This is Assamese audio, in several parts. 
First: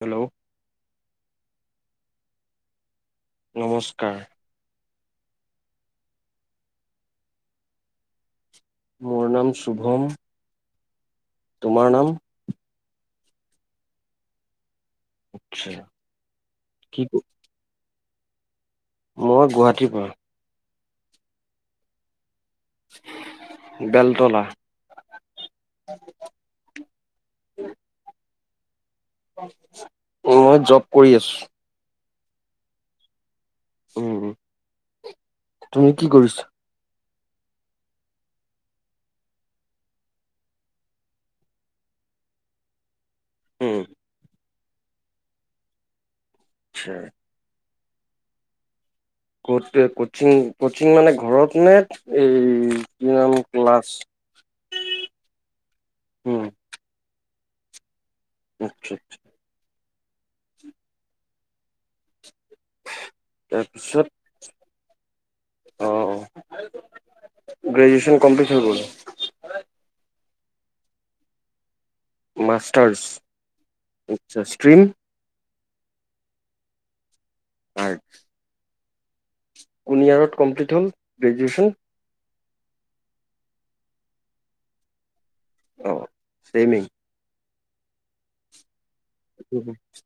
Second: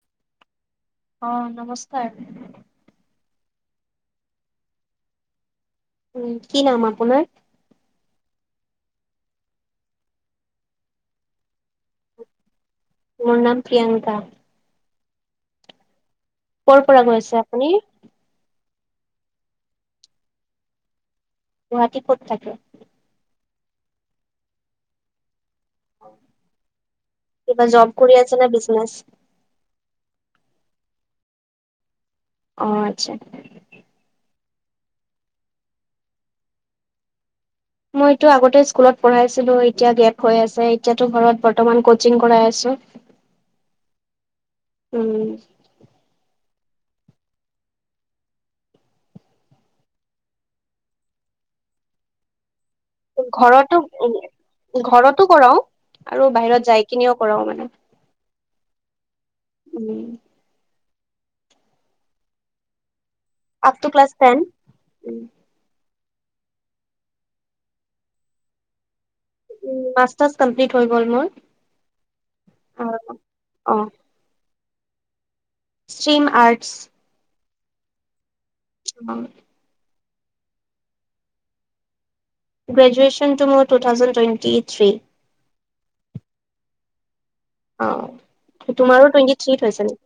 হেল্ল অ নমস্কাৰ নমস্কাৰ উম কি নাম আপোনাৰ মোৰ নাম শুভম তোমাৰ নাম মোৰ নাম প্ৰিয়ংকা আচ্ছা ক'ৰ পৰা কৈ আছে আপুনি মই গুৱাহাটীৰ পৰা। গুৱাহাটী ক'ত থাকে বেলতলা। [unintelligible] কিবা জব কৰি আছে নে বিজনেছ অ মই জব কৰি আছো। অ আচ্ছা। উম তুমি কি কৰিছা মইটো আগতে স্কুলত পঢ়াইছিলো এতিয়া গেপ হৈ আছে এতিয়াতো ঘৰত বৰ্তমান কচিং কৰাই আছো। উম উম আচ্ছা। কত কচিং কচিং মানে ঘৰত নে এই কি নাম ঘৰতো ক্লাছ ঘৰতো কৰাও আৰু উম বাহিৰত যাই কিনিও কৰাও মানে। আচ্ছা আচ্ছা উম আপ টু তাৰপিছত ক্লাছ টেন। অ অ গ্ৰেজুুৱেচন কমপ্লিট হৈ গ'ল উম মাষ্টাৰ কমপ্লিট হৈ গ'ল মোৰ। অ মাষ্টাৰ্ছ আচ্ছা ষ্ট্ৰিম ষ্ট্ৰীম আৰ্টছ। হয় অ কোন ইয়াৰত কমপ্লিট হ'ল গ্ৰেজুৱেচন গ্ৰেজুৱেচন টো মোৰ টু থাউজেন টুৱেটি থ্ৰী। অ চেইমিং। অ তোমাৰো টুৱেণ্টি থ্ৰীত হৈছে নেকি?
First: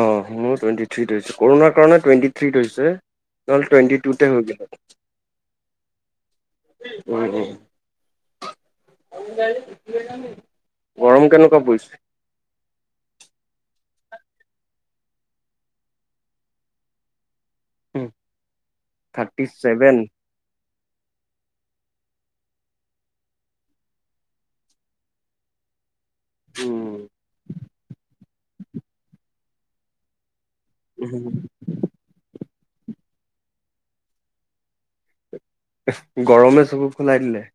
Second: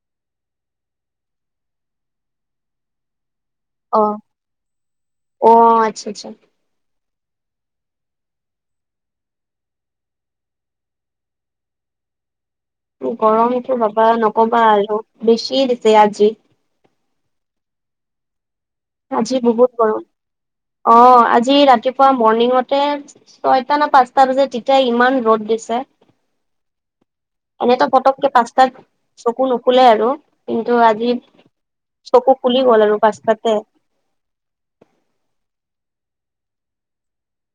অ মোৰ টুৱেণ্টি থ্ৰীত হৈছে কৰোণাৰ কাৰণে টুৱেণ্টি থ্ৰীত হৈছে। নহলে টুৱেটি টু তে হৈ গল হয়। অ আচ্ছা আচ্ছা। উম উম [inaudible] গৰম কেনেকুৱা পৰিছে গৰমটো কবা নকবা আৰু বেছি দিছে আজি। উম আজি বহুত গৰম অ আজি ৰাতিপুৱা মৰ্ণিঙতে ছয়টা না পাঁচটা বজাত তেতিয়া ইমান ৰ'দ দিছে উম, এনেতো পতককে পাঁচতাত চকু নুখুলে আৰু কিন্ত আজি চকু ফুলি গ'ল আৰু পাঁচটাতে গৰমে চকু ফুলাই দিলে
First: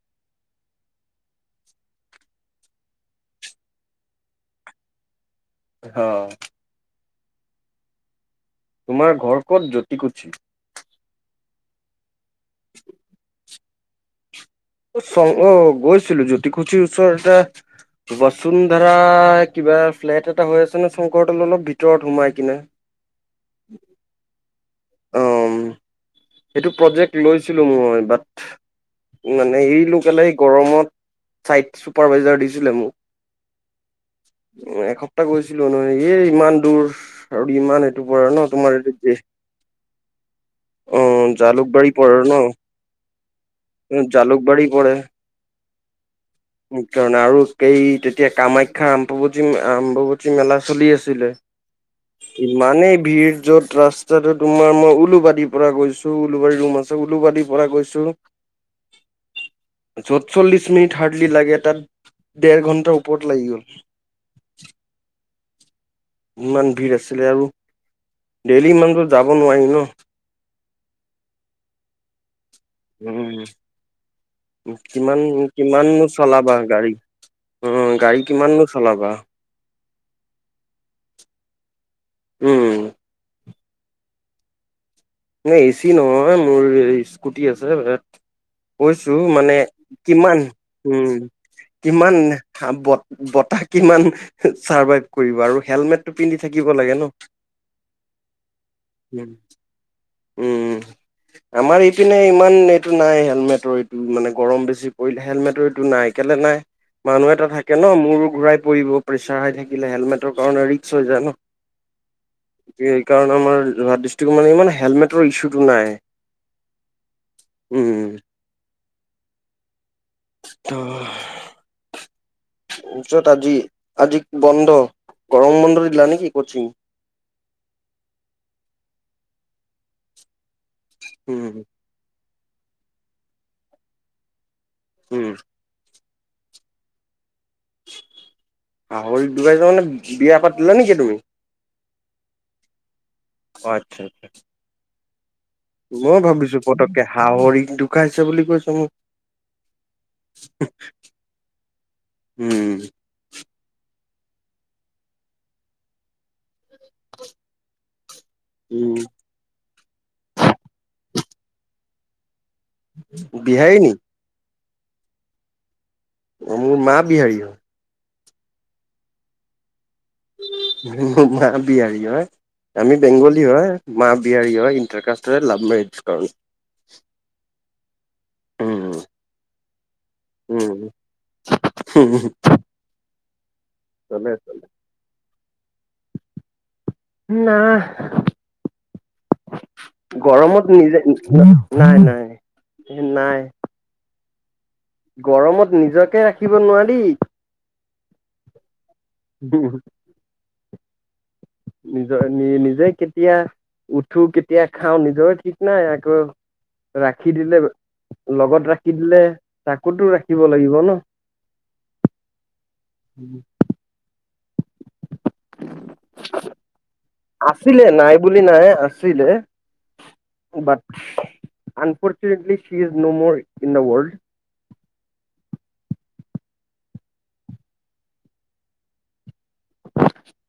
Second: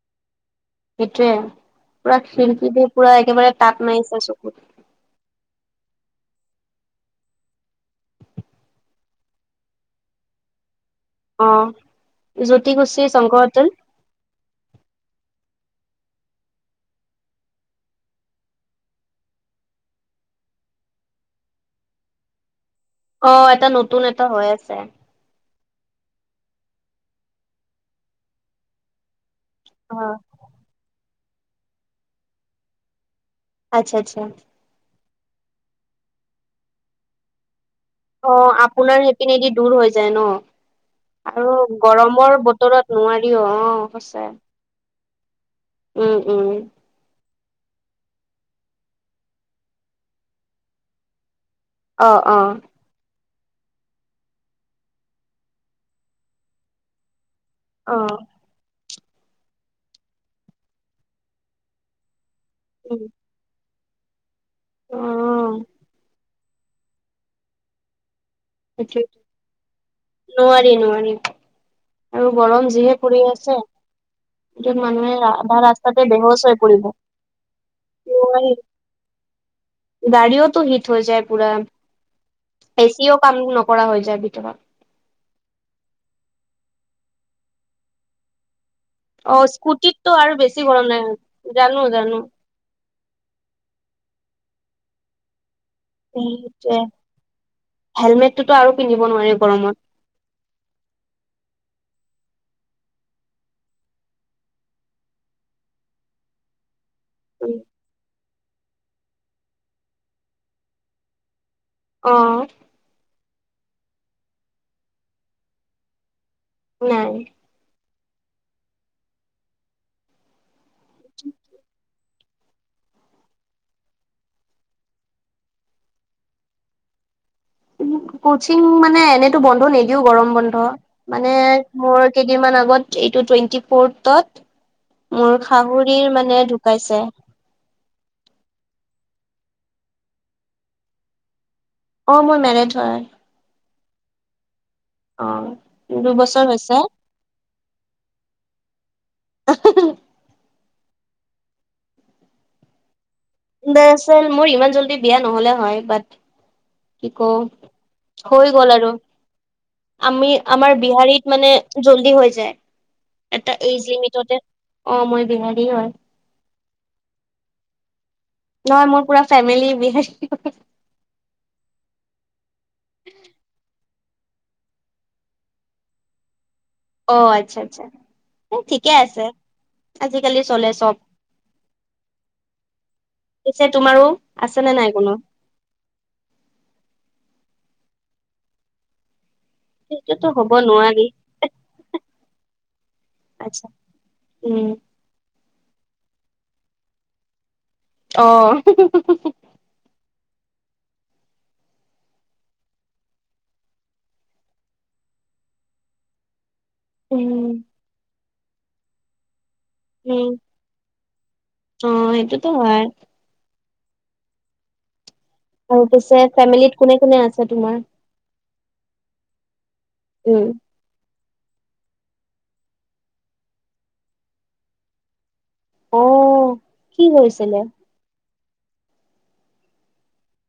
সেইটোৱে পুৰা খিৰিকী দি পুৰা একেবাৰে তাপ মাৰিছে চকুত অ তোমাৰ ঘৰ ক'ত জ্যোতি কচি অঁ' জ্যোতিকুছী শংকৰ হোটেল অ গৈছিলোঁ জ্যোতি কুচিৰ ওচৰতে বচোন ধাৰা কিবা ফ্লেট এটা হৈ আছে ন শংকৰ তলত অলপ ভিতৰত সোমাই কিনে। [inaudible] অ'এটা নতুন এটা হৈ আছে। অ', সেইটো প্ৰজেক্ট লৈছিলোঁ মই বাট মানে এৰিলো অ কেলে গৰমত চাইট চুপাৰভেজাৰ দিছিলে মোক আচ্ছা আচ্ছা উম এসপ্তাহ গৈছিলো আৰু এ ইমান দূৰ আৰু ইমান পৰে অ ন তোমাৰ এইটো আপোনাৰ সেইপিনেদি দূৰ হৈ যায় ন অ আৰু জালুকবাৰী পৰে ন গৰমৰ বতৰত নোৱাৰিও অ সঁচা ভৰি পৰে উম উম সেই কাৰণে আৰু এই তেতিয়া কামাখ্যা আম্বুবচী আম্বুবচী মেলা চলি আছিলে অ অ ইমানেই ভিৰ য'ত ৰাস্তাটো তোমাৰ মই উলুবাৰি পৰা গৈছো উলুবাৰীৰ ৰুম আছে উলুবাৰীৰ পৰা অ গৈছোঁ য'ত চল্লিশ মিনিট হাৰ্ডলি লাগে তাত দেৰ ঘন্টাৰ উম ওপত লাগি গ'ল অ ইমান ভিৰ আছিলে আৰু ডেইলি সেইটোৱে ইমানদূৰ যাব নোৱাৰি ন নোৱাৰি নোৱাৰি আৰু গৰম যিহে পৰি উম আছে যোন মানুহে কিমান আধা ৰাস্তাতে বেহুচ হৈ পৰিব উম গাড়ী কিমাননো চলাবা গাড়ীওটো হিট হৈ যায় পুৰা উম এচিও কাম নকৰা হৈ যায় ভিতৰত ন এচি নহয় মোৰ স্কুটি আছে কৈছো অ মানে স্কুটিতটো আৰু কিমান বেছি গৰম লাগে উম জানো কিমান জানো ব বতাহ কিমান চাৰ্ভাইভ কৰিব আৰু হেলমেট সেইতোৱে হেলমেটতোটো আৰু পিন্ধিব নোৱাৰে গৰমত উম আমাৰ ইপিনে ইমান এইটো নাই হেলমেটৰ এইটো মানে গৰম বেছি পৰিলে হেলমেটৰ এইটো নাই কেলে নাই মানুহ এটা থাকে ন মোৰ ঘূৰাই পৰিব প্ৰেছাৰ হৈ থাকিলে হেলমেটৰ কাৰণে ৰিক্স হৈ যায় ন অ সেইকাৰণে আমাৰ যোৰহাট ডিষ্ট্ৰিকৰ মানে ইমান হেলমেটৰ ইছুটো নাই নাই উম ত য'ত আজি আজি বন্ধ গৰম বন্ধ দিলা নেকি ক্ৰছিং ক্ৰছিং মানে এনেতো বন্ধ নিদিও গৰম বন্ধ মানে উম মোৰ [inaudible] আগত উম মোৰ সৰি ম ঢুকাইছে। শাহুৰি ঢুকাইছে মানে বিয়া পাতিলা নেকি তুমি। অ' মই মেৰেট হয়। অ' আচ্ছা আচ্ছা। অ'। মই দুবছৰ ভাবিছোঁ হৈছে পতকে শাহুৰিক ঢুকাইছে বুলি কৈছে মোক। উম। মোৰ ইমান জল্দি বিয়া নহ'লে হয় বাট কি ক'ম, হৈ গ'ল আৰু। উম আমি আমাৰ বিহাৰীত মানে জল্দি হৈ যায়। এটা বিহাৰী এইজ নি লিমিটতে অ' মই বিহাৰী হয়। অ মোৰ মা বিহাৰী হয়। নহয় মোৰ পুৰা ফেমিলি বিহাৰী হয়। মা বিহাৰী হয় আমি বেংগলী হয়। মা বিহাৰি হয় ইণ্টাৰকাসষ্টৰে লাভ মেৰিজ কৰণ। অ আচ্ছা আচ্ছা, ঠিকে উম আছে। আজিকালি চলে উম চব। পিছে তোমাৰো চলে আছে চলে নে নাই কোনো। না। সেইটোতো হ'ব গৰমত নিজে নোৱাৰি নাই নাই নাই। আচ্ছা উম। গৰমত নিজকে ৰাখিব নোৱাৰি। অ'। উম! নিজৰ নি নিজে কেতিয়া উঠো কেতিয়া খাওঁ নিজৰে ঠিক নাই আকৌ উম ৰাখি দিলে, লগত ৰাখি দিলে। তাকোতো উম ৰাখিব লাগিব ন। অ সেইটোতো হয় আৰু পিছে ফেমিলিত কোনে কোনে আ আছিলে নাই বুলি নাই আছিলে, um but unfortunately she is no more in the world. অ' কি হৈছিলে।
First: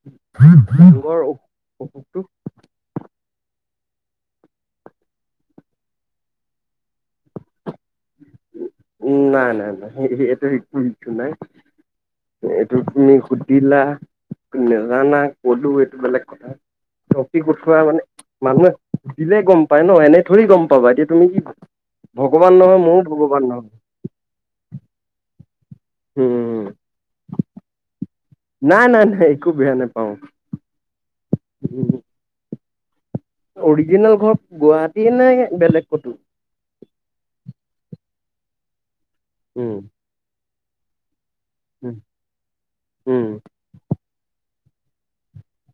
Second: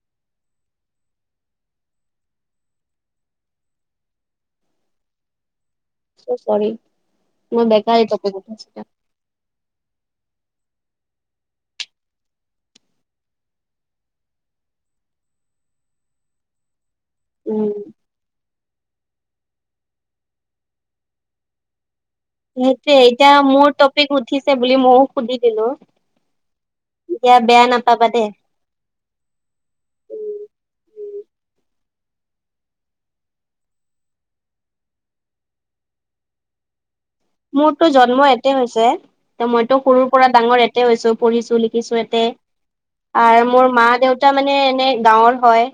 [unintelligible] অসুখটো। চ' চৰি মই বেকাৰ এই [unintelligible] উম, নাই নাই নাই এ এইটো একো ইছু নাই। এইটো তুমি সুধিলা, নেজানা ক'লো এইটো বেলেগ কথা। ট'পিক উম উঠোৱা মানে মানুহে সুধিলে গ'ম পায় ন' এনে থৰি গ'ম পাবা এতিয়া তুমি কি, ভগৱান নহয় নহ। সেইটোয়ে এতিয়া মোৰ ট'পিক উঠিছে বুলি মইয়ো সুধি দিলো। উম, এতিয়া বেয়া নাপাবা দে। নাই নাই নাই একো বেয়া নেপাওঁ। উম। অৰজিনেল ঘৰ গুৱাহাটী নে বেলেগ ক'তো। মোৰটো জন্ম এতে হৈছে, ত' উম, মইতো সৰুৰ পৰা ডাঙৰ এতে হৈছো, পঢ়িছো লি কৰিছো এতে। উম, আৰ মোৰ মা দেউতা মানে এনে গাঁৱৰ হয়।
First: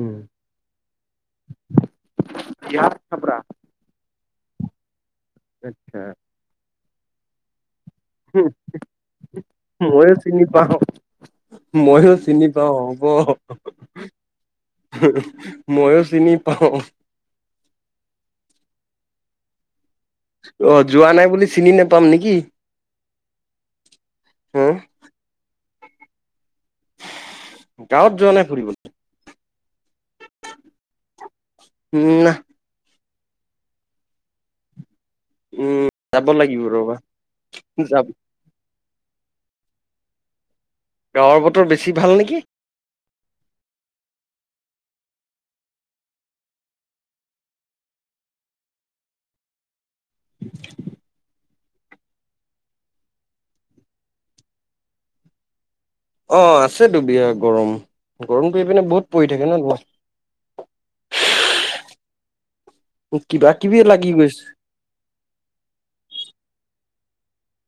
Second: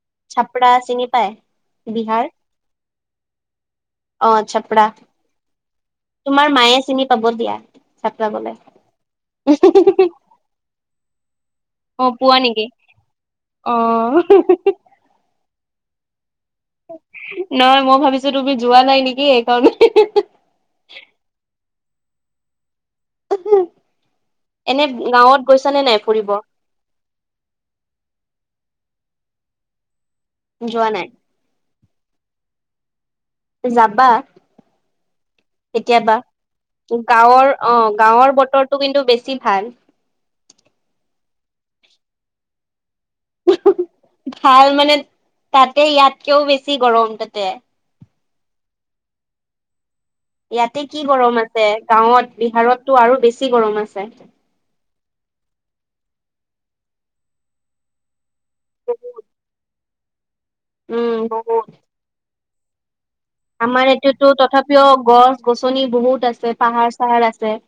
উম। চাপৰা চিনি পায়? বিহাৰ। বিহাৰ চাপৰা। অঁ চপৰা। আচ্ছা। তোমাৰ মায়ে চিনি পাব দিয়া। চাপৰা হু গলে হু ময়ো চিনি পাওঁ। অ ময়ো পোৱা চিনি নেকি পাওঁ, হ'ব। অ [unintelligible] ময়ো চিনি পাওঁ। নহয় মই ভাবিছোঁ তুমি যোৱা নাই নেকি? সেইকাৰণে। অ' যোৱা নাই বুলি চিনি নোপাম নিকি? হম, এনেই গাঁৱত গৈছ নে নাই ফুৰিব? গাঁৱত যোৱা নাই ফুৰিবলে। যোৱা নাই? না যাবা? উম, কেতিয়াবা, যাব লাগিব ৰ'বা। গাঁৱৰ অঁ যাম, গাঁৱৰ বতৰটো কিন্তু বেছি ভাল। গাঁৱৰ বতৰ বেছি ভাল নেকি? ভাল মানে, তাতে ইয়াতকেও বেছি গৰম তাতে। ইয়াতে কি গৰম আছে, গাঁৱত বিহাৰতটো আৰু বেছি গৰম আছে। অ' আছেতো বিহাৰ গৰম, গৰমটো এইপিনে বহুত পৰি থাকে ন'। উম বহুত। কিবা কিবি আমাৰ লাগি এইতোত গৈছে। তথাপিও গছ -গছনি বহুত আছে, পাহাৰ চাহাৰ আছে।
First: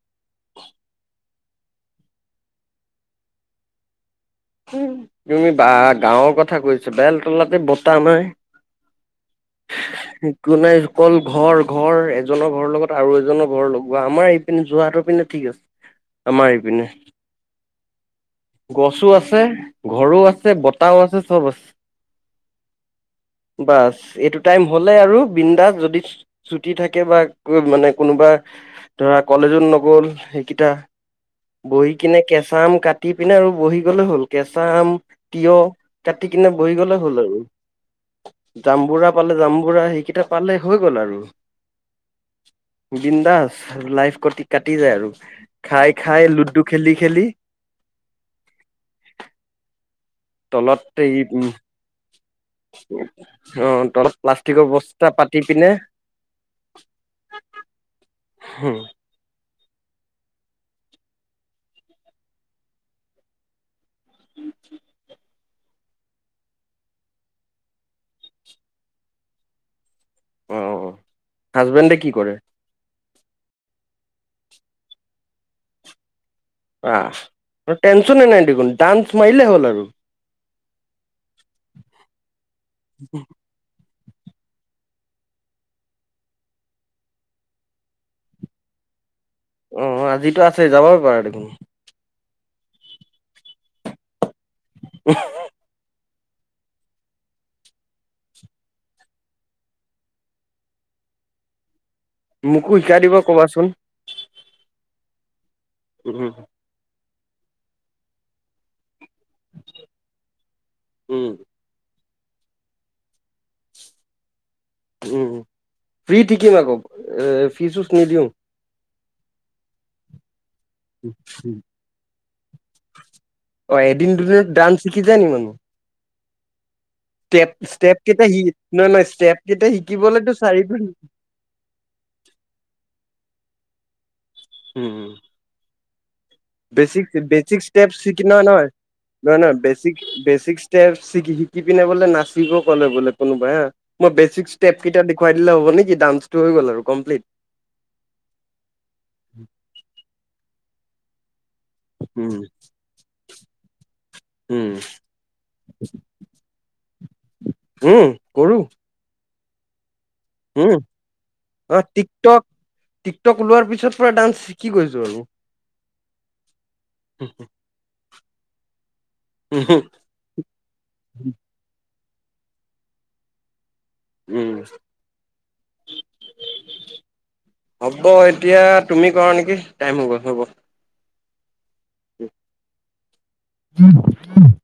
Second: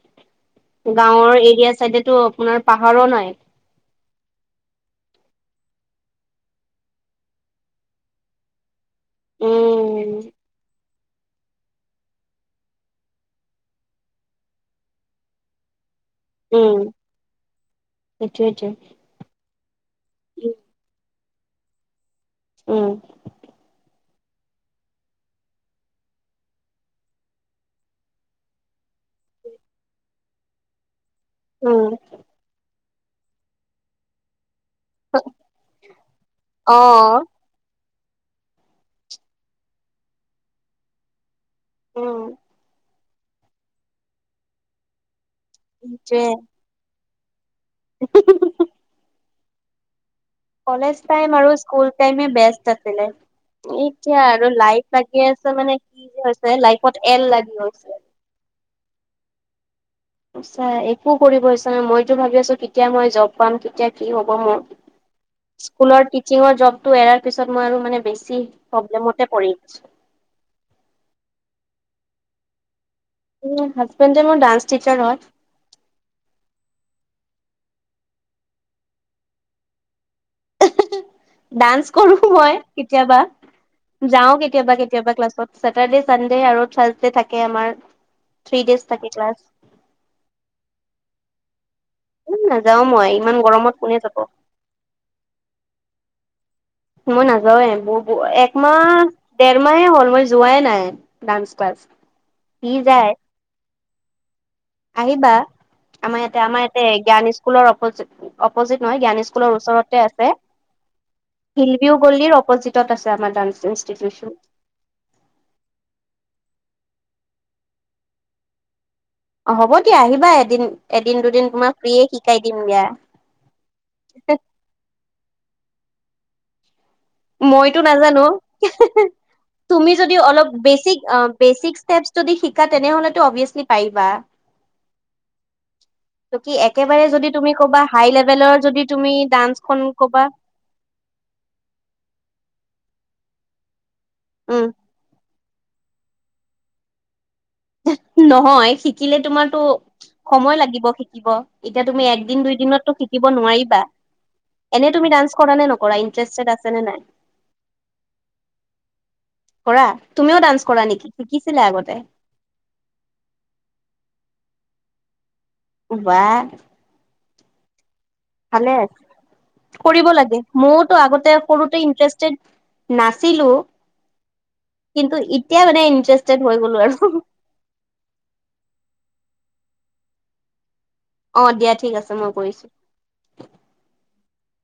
গাঁৱৰ এৰিয়া চাইডেতো আপোনাৰ পাহাৰো নাই। তুমি বা গাঁৱৰ কথা কৈছা, বেলতলাতে বতাহ মাৰে। উম [unintelligible] একো নাই। অকল ঘৰ ঘৰ। এজনৰ ঘৰৰ লগত আৰু এজনৰ ঘৰৰ লগোৱা আমাৰ এইপিনে যোৰহাটৰ পিনে ঠিক আছে। আমাৰ ইপিনে উম। সেইটোৱেটো গছো আছে। ছে ঘৰো আছে বতাহও আছে চব আছে। উম বাচ এইটোত টাইম হ'লে আৰু বিন্দাচ যদি চ ছুটি থাকে বা মানে কোনোবা ধৰা কলেজো নগ'ল সেইকিটা বহি উম কিনে কেঁচা আম কাটি পিনে আৰু বহি গ'লে হ'ল। কেঁচা আম তিয়ঁহ কাটি কিনে বহি গ'লে হ'ল অ' আৰু। জামবুঢ়া পালে জামবুঢ়া সেইকিটা পালে হৈ গ'ল আৰু। উম। বিন্দাস লাইফ কটি কাটি যায় আৰু খাই খাই লুডু খেলি খেলি। হ [unintelligible] তলত কজ এই উম আৰু স্কুল টাইমে বেষ্ট আছিলে, অ তলত এতিয়া আৰু প্লাষ্টিকৰ লাইফ বস্তা বাকী পাতি আছে পিনে মানে কি হৈছে লাইফত এল লাগি হৈছে। হে চা একো কৰিব ইচছা নাই মইতো ভাবি আছো কেতিয়া মই জব। পাম কেতিয়া কি হ'ব মোৰ? স্কুলৰ তিচিঙৰ জবটো এৰাৰ পিছত মই বেছি প্ৰবেলেমতে পৰি আহিছো। অঁ-অঁ! হাজবেণ্ডে কি কৰে? [inaudible] [unintelligible] হাজবেণ্ডে মোৰ ডান্স টিচাৰ হয়। [inaudible] টেনচনে নাই দেখোন ডান্স মাৰিলেই হ'ল আৰু। ডান্স কৰো মই কেতিয়াবা। [inaudible] যাওঁ কেতিয়াবা-কেতিয়াবা ক্লাছত। ছেটাৰ্ডে, চানডে আৰু থ্ৰাচডে থাকে আমাৰ। [inaudible] থ্ৰী ডেজ থাকে ক্লাছ। [inaudible] উম! আজিতো আছে যাবই পাৰা দেখোন। [inaudible] উম নাযাওঁ মই ইমান গৰমত কোনে যাব। [unintelligible] [inaudible] মই নাযাওঁৱে ব একমাহ, দেৰমাহে হ'ল মই যোৱাই নাই। [inaudible] ডান্স ক্লাছ যাব [unintelligible] মোকো শিকাই দিব ক'বা চোন। [unintelligible] আহিবা আমাৰ উম ইয়াতে আমাৰ ইয়াতে জ্ঞান স্কুলৰ অপজিত [unintelligible] অপজিত নহয় জ্ঞান স্কুলৰ ওচৰ আছে। উম শিল [inaudible] গল্লিৰ অপজিতত আছে আমাৰ ডান্স ইনষ্টিটিউচন। [unintelligible] উম! ফ্ৰী থিকিম আকৌ এ ফ্ৰি চ [inaudible] নিদিওঁ। অঁ হ'ব দিয়া আহিবা এদিন-এদিন, দুদিন তোমাক ফ্ৰিয়ে শিকাই দিম দিয়া। [inaudible] অ! এদিন-দুদিনত ডান্স শিকি যায় নি মানুহ? [inaudible] ষ্টেপ মইতো ষ্টেপ নাজানো। কেইটা শি নহয় নহয় ষ্টেপ কেইটা তুমি যদি শিকিবলেতো অলপ চাৰিদিন বেচিক-বেচিক ষ্টেপ [unintelligible] যদি শিকা তেনেহ'লেতো অবিয়েচলি পাৰিবা। [unintelligible] উম-উম! [inaudible] কি একেবাৰে যদি তুমি বেচিক-বেচিক ক'বা ষ্টেপচ হাই শিকি লেভেলৰ যদি তুমি নহয়-নহয়-নহয় ডান্সখন ক'বা বেচিক-বেচিক [unintelligible] ষ্টেপ শিকি পিনে বোলে নাচিব কলে বোলে কোনোবাই হা মই বেচিক উম ষ্টেপ কেইটা দে [unintelligible] খুৱাই দিলে হ'ব নেকি? ডানসটো হৈ গ'ল আৰু কমপ্লিট। [unintelligible] নহয় শিকিলে তোমাৰতো সময় লাগিব শিকিব। [inaudible] এতিয়া তুমি উম একদিন, দুই দিনতো শিকিব নোৱাৰিবা। [unintelligible] উম এনেই তুমি ডান্স কৰা নে নকৰা ইণ্টাৰেষ্টেড আছে নে নাই? [inaudible] উম! কৰো। [inaudible] কৰা তুমিও ডান্স কৰা নেকি? শিকিছিলা আগতে? [unintelligible] টিকটক-টিকটক ওলোৱাৰ পিছত পুৰা ডান্স শিকি গৈছো আৰু। [unintelligible] [inaudible] বাহ [unintelligible] ভালে। কৰিব লাগে ময়োতো আগতে সৰুতে ইণ্টাৰেষ্টেড। [unintelligible] নাছিলো উম কিন্তু এতিয়া মানে ইন্টাৰেষ্টেড হৈ গ'লো আৰু। [inaudible] হ'ব এতিয়া তুমি কৰা নেকি টাইম হৈ গল হ'ব। [inaudible] অঁ! দিয়া ঠিক আছে মই কৰিছো। [unintelligible] [inaudible]